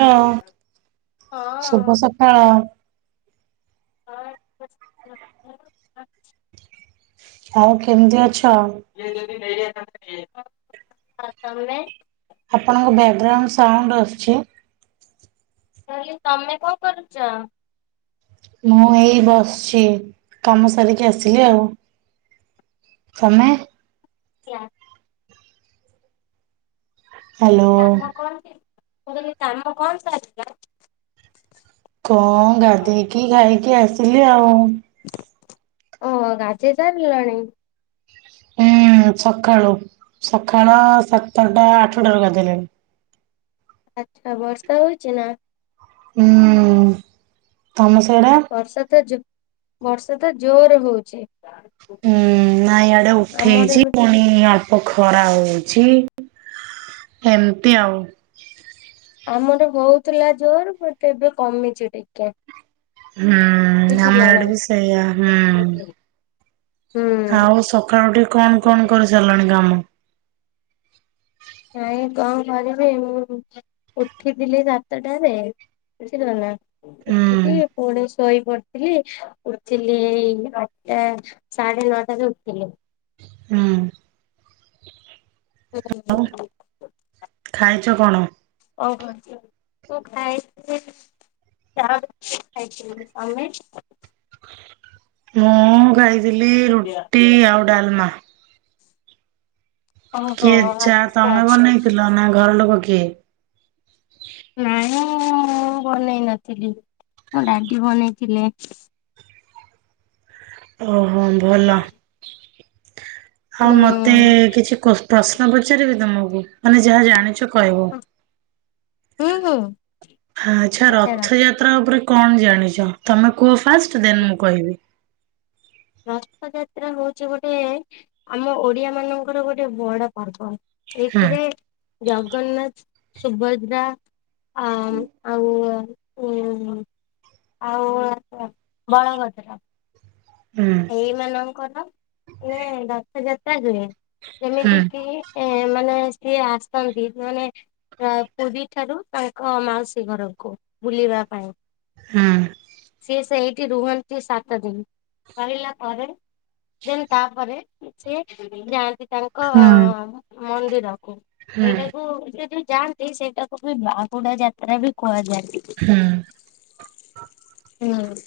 ହଁ ତମେ ଶୁଭ ସକାଳ। ହଁ [inaudible] ଆଉ କେମିତି ଅଛ? [unintelligible] ତମେ ଆପଣଙ୍କ ବ୍ୟାଗରାଉଣ୍ଡ ସାଉଣ୍ଡ ଆସୁଛି। କହିଲି ତମେ କଣ କରୁଛ? ମୁଁ ଏଇ ବସିଛି କାମ ସାରିକି ଆସିଲି ଆଉ। ତମେ? [unintelligible] ହ୍ୟାଲୋ କାମ କଣ କାମ କଣ ଚାଲିଥିଲା? କଣ ଗାଧେଇକି ଖାଇକି ଆସିଲି ଆଉ। ଓ ଗାଧେଇ ସାରିଲଣି? ହୁଁ ସକାଳୁ ସକାଳ ସାତଟା ଆଠଟା ରୁ ଗାଧେଇଲିଣି। ଆଚ୍ଛା ବର୍ଷା ହଉଛି ନା? ହୁଁ ତମ ସିଆଡେ? ବର୍ଷା ତ ଜୋ ବର୍ଷା ତ ଜୋର ହଉଛି। ହୁଁ ନାଇଁ ଇଆଡେ ଆମର ଉଠେଇଛି ଏବେ ପୁଣି ଖରା ହଉଛି ଏମିତି ଆଉ। ଆମର ହଉଥିଲା ଜୋର ପୁଣିତ ଏବେ କମିଛି ଟିକେ। ହୁଁ ଆମ ବୁଝିଲ ନା? ଆଡେ ବି ସେୟା ହୁଁ। ହୁଁ। ଆଉ ସକାଳୁ ଟିକେ କଣ କଣ କରି ସାରିଲାଣି କାମ? ନାଇଁ କଣ କରିବି ମୁଁ ଉଠିଥିଲି ସାତଟାରେ। ବୁଝିଲ ନା ଉଠିକି ହୁଁ ପୁଣି ଶୋଇ ପଡିଥିଲି ଉଠିଲି ଏଇ ଆଠଟା ସାଢେ ନଅଟାରେ ଉଠିଲି। ହୁଁ। ହ ଖାଇଛ କଣ? ଓହୋ [inaudible] ତୁ ଖାଇଛ [unintelligible] ମୁଁ ଖାଇଥିଲି ରୁଟି ଆଉ ଡାଲମା। ଓହୋ କିଏ ଚା ଆଚ୍ଛା ତମେ ବନେଇଥିଲ ନା ଘର ଲୋକ କିଏ? ହଁ ମୁଁ ବନେଇ ନଥିଲି ମୋ ଡାଡି ବନେଇଥିଲେ। ଓହୋ ଭଲ ଆଉ ହୁଁ ମତେ କିଛି ପ୍ରଶ୍ନ ପଚାରିବି ତମକୁ ମାନେ ଯାହା ଜାଣିଛ କହିବ ହୁଁ ହୁଁ ଆଚ୍ଛା ପଚାର। ରଥଯାତ୍ରା ଉପରେ କଣ ଜାଣିଛ ତମେ କୁହ ଫାଷ୍ଟ ଦେନ ମୁଁ କହିବି। ରଥଯାତ୍ରା ହଉଛି ଗୋଟେ ଆମ ଓଡିଆ ମାନଙ୍କର ଗୋଟେ ବଡ ପର୍ବ। ହୁଁ ଏଥିରେ ଜଗନ୍ନାଥ, ସୁଭଦ୍ରା ଆ ଆଉ ଆଉ ବଳଭଦ୍ର। ହୁଁ ଏଇ ମାନଙ୍କର ମାନେ ରଥଯାତ୍ରା ହୁଏ। ହୁଁ ଯେମିତି କିି ଏ ମାନେ ସିଏ ଆସନ୍ତି ମାନେ ପୁରୀ ଠାରୁ ତାଙ୍କ ମାଉସୀ ଘରକୁ ବୁଲିବା ପାଇଁ। ହୁଁ। ସିଏ ସେଇଠି ରୁହନ୍ତି ସାତ ଦିନ। ସରିଲା ପରେ ଦେନ୍ ତାପରେ ସିଏ ଯାଆନ୍ତି ତାଙ୍କ ହୁଁ। ମନ୍ଦିରକୁ ହୁଁ ଏଇଟାକୁ ଯି ଯାଆନ୍ତି ସେଇଟାକୁ ବି ବାହୁଡ଼ା ଯାତ୍ରା ବି କୁହାଯାଏ। ହୁଁ।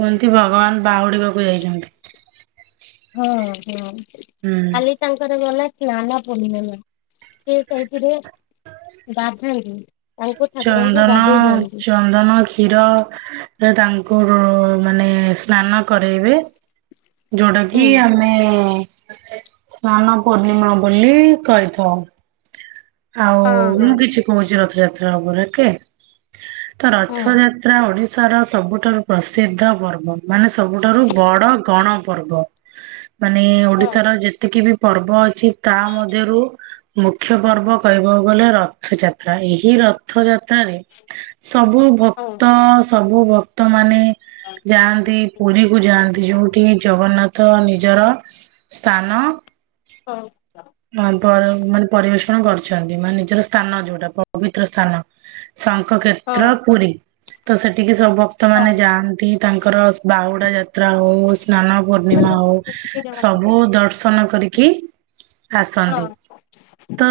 କୁହନ୍ତି ଭଗବାନ୍ ବାହୁଡିବାକୁ ଯାଇଛନ୍ତି। ହଁ ହଁ ହୁଁ। କାଲି ତାଙ୍କର ଗଲା ନାନା ପୁର୍ଣୀମା ସିଏ ସେଇଥିରେ ଗାଧାନ୍ତି। ତାଙ୍କୁ ଠାକୁରଙ୍କୁ ଚନ୍ଦନ ଗାଧେଇ ଦିଅନ୍ତି। ଚନ୍ଦନ କ୍ଷୀର ରେ ଦାନ୍ କଣ ମାନେ ସ୍ନାନ କରେଇବେ ଯୋଉଟା ହୁଁ କି ଆମେ ସ୍ନାନ ପୂର୍ଣ୍ଣିମା ବୋଲି କହିଥାଉ। ଆଉ ହଁ ହଁ। ମୁଁ କିଛି କୋହୁଛି ରଥଯାତ୍ରା ଉପ ଓକେ। ତ ହଁ ରଥଯାତ୍ରା ଓଡି ତାର ସବୁଠାରୁ ପ୍ରସିଦ୍ଧ ପର୍ବ ମାନେ ସବୁଠାରୁ ବଡ ଗଣ ପର୍ବ। ମାନେ ହଁ। ଓଡିଶାର ଯେତିକି ବି ପର୍ବ ଅଛି ତା ମଧ୍ୟରୁ ମୁଖ୍ୟ ପର୍ବ କହିବାକୁ ବୋଲେ ରଥଯାତ୍ରା ଏହି ରଥଯାତ୍ରାରେ ସବୁ ଭକ୍ତ ସବୁ ଭକ୍ତ ମାନେ ହଁ ଯାଆନ୍ତି ପୁରୀ କୁ ଯାଆନ୍ତି ଯୋଉଠି ଜଗନ୍ନା ଥ ନିଜର ସାନ ହୋଉ। ପର ମାନେ ପରିବେଷଣ କରୁଛନ୍ତି ମାନେ ନିଜର ସ୍ଥାନ ଯୋଉଟା ପବିତ୍ର ସ୍ଥାନ। ଶଙ୍କ ହଁ। କ୍ଷେତ୍ର ହଁ ପୁରୀ ତ ସେଠିକି ସବୁ ଭକ୍ତ ମାନେ ଯାଆନ୍ତି ତାଙ୍କର ବାହୁଡା ଯା ତ୍ରା ହୋଉ ସ୍ନାନ ପୂର୍ଣ୍ଣିମା ହୋଉ ସବୁ ଦର୍ଶନ କରିକି ଆସନ୍ତି ତ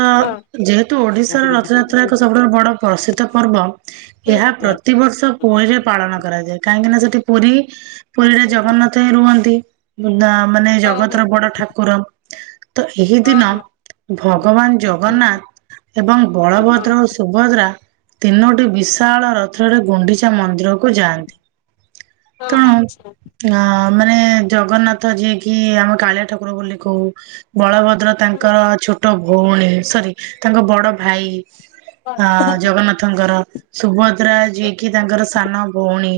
ଯେହେତୁ ଓଡିଶାର ରଥଯାତ୍ରା ଏକ ସବୁଠାରୁ ବଡ ପ୍ରସିଦ୍ଧ ପର୍ବ ଏହା ହଁ। ପ୍ରତିବର୍ଷ ପୋଇରେ ପାଳନ କରାଯାଏ କାହିଁକିନା ସେଠି ପୁରୀ ପୁରୀରେ ଜଗନ୍ନାଥ ହିଁ ରୁହନ୍ତି ମାନେ ଜଗତର ବଡ ଠାକୁର। ତ ଏହି ଦିନ ଭଗବାନ ଜଗନ୍ନା ଏବଂ ବଳଭଦ୍ରଓ ସୁଭଦ୍ରା ତିନୋଟି ବିଶାଳ ରଥରେ ଗୁଣ୍ଡିଚା ମନ୍ଦିରକୁ ଯାଆନ୍ତି। ହଁ ତେଣୁ ଆଚ୍ଛା। ଅ ମାନେ ଜଗନ୍ନାଥ ଯିଏ କିି ଆମେ କାଳିଆ ଠାକୁର ବୋଲି କହୁ ବଳଭ ଦ୍ର ତାଙ୍କର ଛୋଟ ଭୋଉଣୀ ସରି ତାଙ୍କ ବଡ ଭାଇ। ଆ ଜଗନ୍ନାଥଙ୍କର ସୁଭଦ୍ରା ଯିଏକି ତାଙ୍କର ସାନ ଭୋଉଣୀ।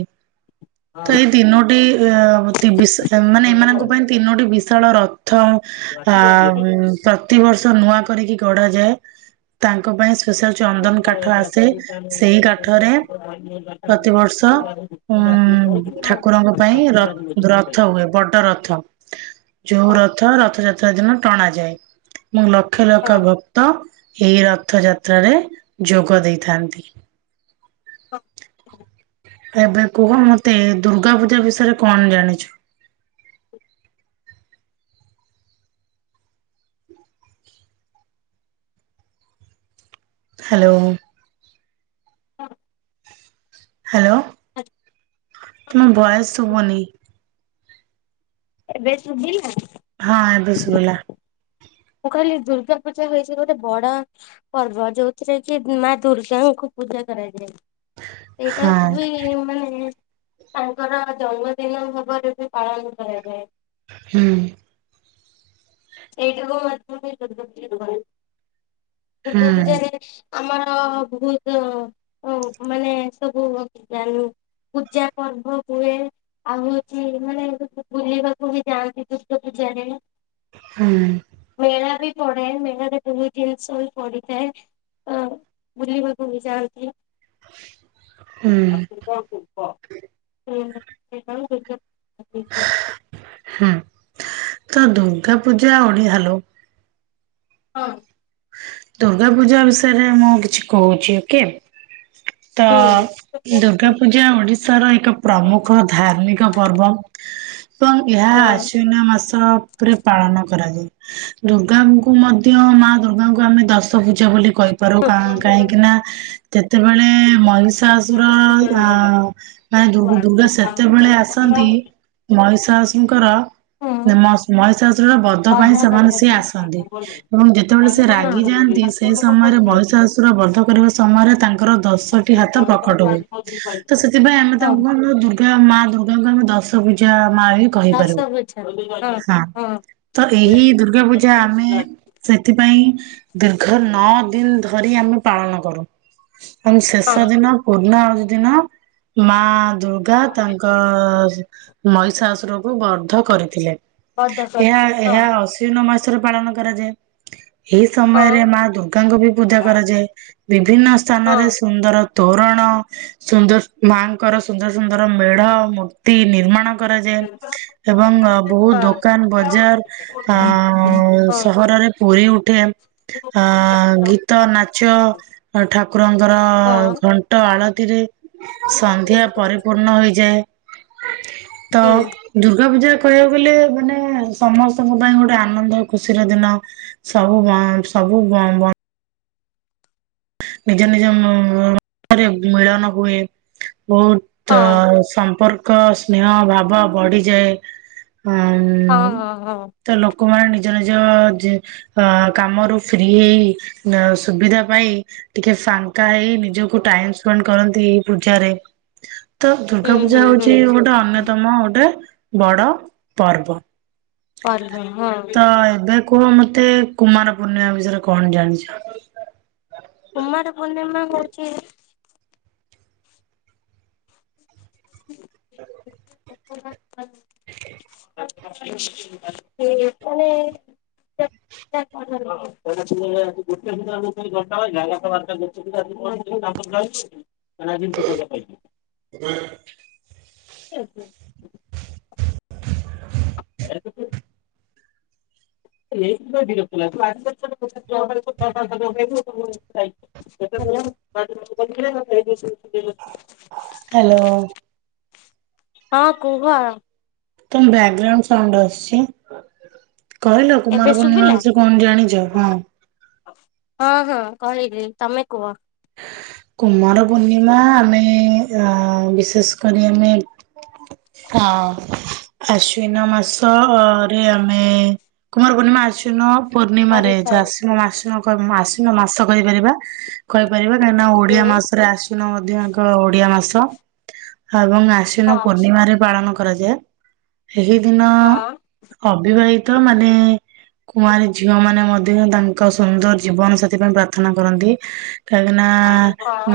ତ ଏଇ ଦିନୋଟି ମାନେ ଏମାନଙ୍କ ପାଇଁ ତିନୋଟି ବିଶାଳ ର ପ୍ଥ ଆ ପ୍ରତିିବର୍ଷ ନୂଆ କରିକି ଗଢା ଯାଏ। ତାଙ୍କ ପାଇଁ ଚନ୍ଦନ୍ କାଠ ଆସେ ସେ କାଠରେ ପ୍ରତିବର୍ଷ ଉଁ ହୁଁ ଠାକୁରଙ୍କ ପାଇଁ ରଥ ହୁଏ ବଡ ରଥ। ଯୋଉ ରଥ ରଥଯାତ୍ରା ଦିନ ଟଣାାଯାଏ ମୁଁ ଲକ୍ଷେ ଲକ୍ଷ ଭ ଅ ଏଇ ରଥଯାତ୍ରାରେ ଯୋଗ ଦେଇଥାନ୍ତି। ଅ। ଏବେ କୁହ ମତେ ଦୁର୍ଗା ପୂଜା ବିଷୟରେ କଣ ଜାଣିଛୁ? [inaudible] ହାଲୋ। ହଁ। ହାଲୋ। ଆ। ମ ଭଏସ୍ ଶୁବୁନି। ଏବେ ଶୁଭିଲା? ହଁ ଏବେ ସୁଭିଲା। ମୁଁ କହିଲି ଦୁର୍ଗା ପୂଜା ହେଇଛି ଗୋଟେ ବଡ ପର୍ବ ଯୋଉଥିରେ କି ମା ଦୁର୍ଗାଙ୍କୁ ପୂଜା କରାାଯାଏ ହଁ ସେଇଟା ବି ମାନେ ତାଙ୍କର ଜନ୍ମଦିନ ଭାବରେ ବି ପାଳନ କରାଯାଏ। ହୁଁ। ସେଇଟାକୁ [inaudible] ଦୁର୍ଗା ହୁଁ ପୂଜାରେ। ଆମର ବହୁତ ମାନେ ସବୁ ଜାନୁ ପୂଜା ପର୍ବ ହୁଏ ଆଉ ହଉଛି ମାନେ ବୁଲିବାକୁ ବି ଯାଆନ୍ତି ଦୁର୍ଗା ପୂଜା। [inaudible] ହୁଁ ମେଳା ବି। ପଡାଏ ମେଳାରେ ଜିନସ ପଡିଥାଏ ଅ ବୁଲିବାକୁ ବି ଯାଆନ୍ତି। ହୁଁ [inaudible] ଆ ହୁଁ ତ ଦୁର୍ଗା ପୂଜା ଓଣି ହାଲୋ। ହଁ। ଦୁର୍ଗା ପୂଜା ବିଷୟରେ ମୁଁ କିଛି କହୁଛି ଓକେ। ତ ହୁଁ। ଦୁର୍ଗା ହଁ। ପୂଜା ଓଡିଶାର ଏକ ପ୍ରମୁଖ ଧାର୍ମିକ ପର୍ବ। ଏବଂ ଏହା ଆସୁ ନା ମସ। ରେ ପାଳନ କରାଯାଏ ଦୁର୍ଗାଙ୍କୁ ମଧ୍ୟ ମା ଦୁର୍ଗ। ତାଙ୍କୁ ଆମେ ଦଶ ପୂଜା ବୋଲି କହିପାରୁ କାହିଁକି ନା ଯେତେବେଳେ ମଇଷ। ମହିଁସାଶୁର ମାନେ ଦୁ ଦୁର୍ଗା ସେତେବେଳେ ଆସନ୍ତି। ମହିଷସଙ୍କର ହଁ। ମହିସାର ବଧ ପାଇଁ ବନ୍ଧ ସେମାନେ ସିଏ ଆସନ୍ତି କରିବାପାଇଁ। ଏବଂ ଯେତେବେଳେ। ରାଗିଯାଆନ୍ତି ସେହି ସମୟରେ ବୟଶାସୁର ବର୍ଦ୍ଧ କରିବା ସମୟରେ ତାଙ୍କର ଦଶଟି ହାତ ପ୍ରକଟ। ତ ସେଥିପାଇଁ ଆମେ ହଁ ତାଙ୍କୁ କଣ ଦୁର୍ଗା ମା ଦୁର୍ଗାଙ୍କୁ ଆମେ ଦଶ ପୂଜା। ମା ହିଁ କହିପାରୁିବ ଦଶଗୁଚ୍ଛ ହଁ ହଁ ତ ଏହି ଦୁର୍ଗା ପୂଜା ଆମେ। ସେଥିପାଇଁ ଦୀର୍ଘ ନଅ ଦିନ ଧରି ଆମେ ପାଳନ କରୁ। ଆମ ଶେଷ ଦିନ ପୂର୍ଣା ଆହୁତି ଦିନ ମା। ଦୁର୍ଗା ତାଙ୍କ ମହିଷାଶୁରକୁ ବର୍ଦ୍ଧ କରିଥିଲେ। ବନ୍ଧ ଏହା କରିଚି ହଁ ହଁ ହଁ। ଏହା ଅଶ୍ୱନ ମାସରେ ପାଳନ କରାଯାଏ। ଏହି ସମୟରେ ମା ଦୁର୍ଗାଙ୍କୁ ବି ପୂଜା କରାଯାଏ ବିଭିନ୍ନ ସ୍ଥାନରେ ହଁ। ହଁ। ସୁନ୍ଦର। ତୋରଣ ସୁନ୍ଦର ମାଙ୍କର ସୁନ୍ଦର ସୁନ୍ଦର ମେଢ ମୂର୍ତ୍ତି ନିର୍ମାଣ। କରାଯାଏ ହୁଁ ହଁ ହଁ ଏବଂ ବହୁତ ଦୋକାନ ବଜାର ଅ ସହର। ପୁରୀ ଉ। ହଁ ଗୀତ ନାଚ ଠାକୁରଙ୍କର ଘଣ୍ଟ। ଆଳତିରେ। ସନ୍ଧ୍ୟା ପରିପୂର୍ଣ ହେଇଯାଏ ତ ଦୁର୍ଗା ପୂଜା। କହିବାକୁ ଗଲେ ମାନେ ସମସ୍ତଙ୍କ ପାଇଁ ଗୋଟେ ଆନନ୍ଦ ଖୁସିର ଦିନ। ସବୁ ଗାଁ ସବୁ ଗାଁ। ନିଜ ନିଜରେ ମିଳନ ହୁଏ। ବହୁତ ସମ୍ପର୍କ ସ୍ନେହ ଭାବ ବଢିଯାଏ। ହଁ ହୋ ହୋ। ଲୋକ ମାନ ନିଜ ନିଜ ଅ କାମରୁ ଫ୍ରିହେଇ ସୁବିଧା ପାଇ। ଟିକେ ଫାଙ୍କା ହେଇ ନିଜକୁ ଟାଇମ ସ୍ପେଣ୍ଡ କରନ୍ତି ଏଇ ପୂଜାରେ। ତ ହୁଁ ଦୁର୍ଗା ପୂଜା ହୁଁ ହୁଁ। ହଉଛି ଗୋଟେ ଅନ୍ୟତମ ଗୋଟେ ବଡ ପର୍ବ। ଭଲ ହଁ ତ ଏବେ କୁହ ମୋତେ। ଏତେ କୁମାର ପୂର୍ଣ୍ଣିମା ବିଷୟରେ କଣ ଜାଣିଛ। କୁମାର ପୂର୍ଣ୍ଣିମା ହଉଛି। [inaudible] [inaudible] [unintelligible] [inaudible] ଗୋଟେ ଦିଟା ଘଣ୍ଟା ବାଜିଲା ଏଗାର ତା ବାରଟା [inaudible] [unintelligible] [unintelligible] ଏବେବି। ଏଇଥିପାଇଁ ବିରକ୍ତ ଲାଗେ ତୁ। [unintelligible] [unintelligible] ହାଲୋ। ହଁ କୁହ। ତମ ବ୍ୟାଗଗ୍ରାଉଣ୍ଡ ସାଉଣ୍ଡ ଆସୁଛି। କହିଲ ଏବେ କୁମାର ପୂର୍ଣ୍ଣିମା ଶୁଭିଲା ବିଷୟରେ କଣ ଜାଣିଛ ହଁ? ହଁ ହଁ କହିଲି ତମେ କୁହ। କୁମାର ପୂର୍ଣ୍ଣିମା ଆମେ ଅ ବିଶେଷ କରି ଆମେ। ହଁ। ଆଶ୍ୱିନ ମାସ ଅ ରେ ଆମେ କୁମାର ପୂର୍ଣ୍ଣିମା ଆଶ୍ୱିନ। ପୂର୍ଣ୍ଣିମାରେ କରିଥାଅ ଯୋଉ ଆଶ୍ୱିନମାସ କହି ଉଁ ଆଶ୍ୱିନ ମାସ କହିପାରିବା କହିପାରିବା କାହିଁ ନା ହୁଁ ଓଡିଆ ମାସରେ ଆଶ୍ୱିନ ମଧ୍ୟ ଏକ ଓଡିଆ ମାସ। ଏବଂ ଆଶ୍ୱିନ ହଁ ପୂର୍ଣ୍ଣିମାରେ ପାଳନ କରାଯାଏ। ଏହି ଦିନ ହଁ। ଅବିବାହିତ ମାନେ କୁଆଁରି ଝିଅ ମାନେ ମ ସେ ଦିନ ତାଙ୍କ ସୁନ୍ଦର ଜୀବନ ସାଥି ପାଇଁ ପ୍ରାର୍ଥନା କରନ୍ତି। କାହିଁକି ନା ହଁ।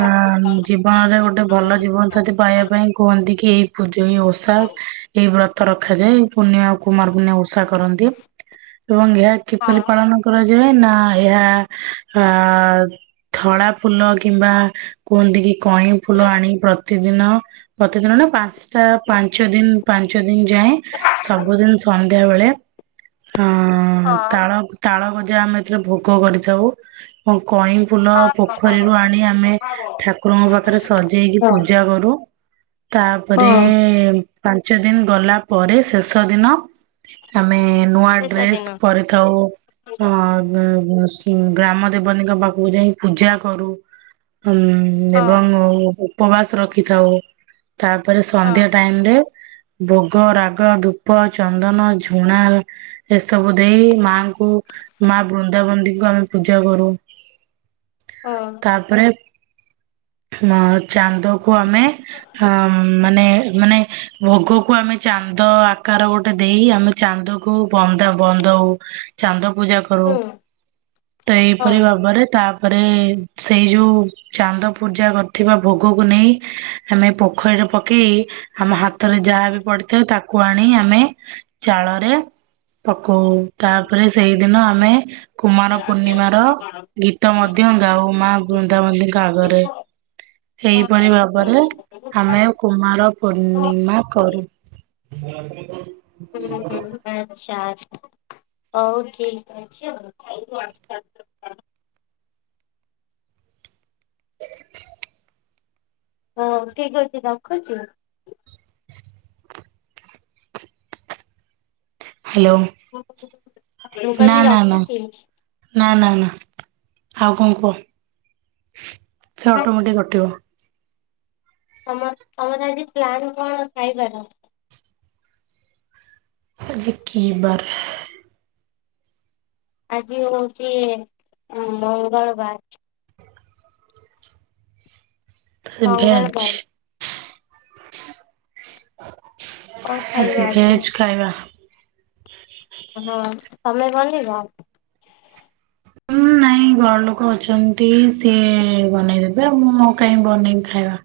ଅଁ ଜୀବନରେ ଗୋଟେ ଭଲ ଜୀବନ ସାଥୀ ପାଇବା ପାଇଁ କୁହନ୍ତି କି। ପୂଜ ଏଇଁ ଓଷା ଏଇ ବ୍ର ରଖାଯାଏ ପୂର୍ଣ୍ଣିମା କୁମାର ପୂର୍ଣ୍ଣିମା ଓଷା କରନ୍ତି ଏବଂ ଏହା କିପରି ପାଳନ କରା ଯେ ନା ଏହା ଆ। ଧଳା ଫୁଲ କିମ୍ବା କୁହନ୍ତି କି କଇଁ ଫୁଲ ଆଣି ପ୍ର ପ୍ରତିଦିନ ପ୍ରତିଦିନ ନା ପାଞ୍ଚଟା ପାଞ୍ଚ ଦିନ ପାଞ୍ଚ ଦି ଦିନ ଯାଏଁ ସବୁଦିନ ସନ୍ଧ୍ୟା ବେଳେ। ହଁ ତାଳ ତାଳ ଗଜା ଆମେ ଏଥିରେ ଭୋଗ କରିଥାଉ ଏବଂ କଇଁ ଫୁଲ ପୋଖରୀରୁ ଆଣି ଆମେ ଠାକୁରଙ୍କ ପାଖରେ ସଜେଇକି ପୂଜା କରୁ। ତାପରେ ପାଞ୍ଚ ଦିନ ଗଲା ପରେ ଶେଷ ଦିନ ଆମ ଆମେ ନୂଆ ଶେଷ ଡ୍ରେସ୍ ଦିନ। କରିଥାଉ ଅ ଅ ଶିମ ଗ୍ରାମ ଦେବତିଙ୍କ ପାଖକୁ ଯାଇଁ ପୂଜା କରୁ। ଉଁ ହଁ ଏବଂ ଉ-ଉ-ଉପବାସ ରଖିଥାଉ। ତାପରେ ସନ୍ଧ୍ୟା ହଁ ଟାଇମ ରେ। ଭୋଗ ରାଗ ଧୂପ ଚନ୍ଦନ ଝୁଣା ଏସବୁ ଦେଇ ମାଙ୍କୁ ମା ବୃନ୍ଦାବତିଙ୍କୁ ଆମେ ପୂଜା କରୁ। ହଁ ତାପରେ। ଅ ଚାନ୍ଦକୁ ଆମେ ଅମ ମାନେ ମାନେ ଭୋଗକୁ ଆମେ ଚାନ୍ଦ ଆକାର ଗୋଟେ ଦେଇ ଆମେ ଚାନ୍ଦକୁ ବନ୍ଦା ବନ୍ଦଉ ଚାନ୍ଦ ପୂଜା କରୁ ହୁଁ ତ ହଁ ଏଇପରି ଭାବରେ ତା ପରେ ସେଇ ଯୋଉ ଚାନ୍ଦ ପୂଜା କରିଥିବା ଭୋଗକୁ ନେଇ ଆମେ ପୋଖରୀରେ ପକେଇ ଆମ ହା ତ ରେ ଯାହା ବି ପଡିଥାଏ ତାକୁ ଆଣି ଆମେ ଚାଳରେ। ପକଉ ହଁ। ତାପରେ ସେଇଦିନ ଆମେ କୁମାର ପୂର୍ଣ୍ଣିମା ର ଆଚ୍ଛା ଗୀତ ମଧ୍ୟ ଗାଉ ମା ବୃନ୍ଦାବତୀଙ୍କ ଆଗରେ। ଏହିପରି ଭାବରେ ଆମେ କୁମାର ପୂର୍ଣ୍ଣିମା କରୁ। [inaudible] ହୁଁ ହୁଁ ଆଚ୍ଛା ଆ ହଉ ଠିକ୍ ଅଛି ଆଉ। ହଉ ଠିକ ଅଛି ରଖୁଛି। ହାଲୋ ମୁଁ ନା କହିଲି ନା ନା ରଖୁଛି। ନା ନା ନା। ଆଉ କଣ କୁହ? ସେ ଅଟୋମେଟିକ୍ କଟିବ। ତମର ତମର ଆଜି ପ୍ଲାନ୍ କଣ ଖାଇବାର? ଆଜି କି ବାରେ? ଆଜି ହଉଛି ମଙ୍ଗଳବାର। ଭେଜ ମଙ୍ଗଳବାର। କଣ ଖାଇବ ଆଜି ଭେଜ ଖାଇବା। ହଁ ତମେ ବନ୍ଦିବ। ହୁଁ ନାଇଁ ଘର ଲୋକ ଅଛନ୍ତି ସେ ବନେଇଦବେ ଆଉ ମୁଁ କାହିଁ ବନେଇବି ଖାଇବା।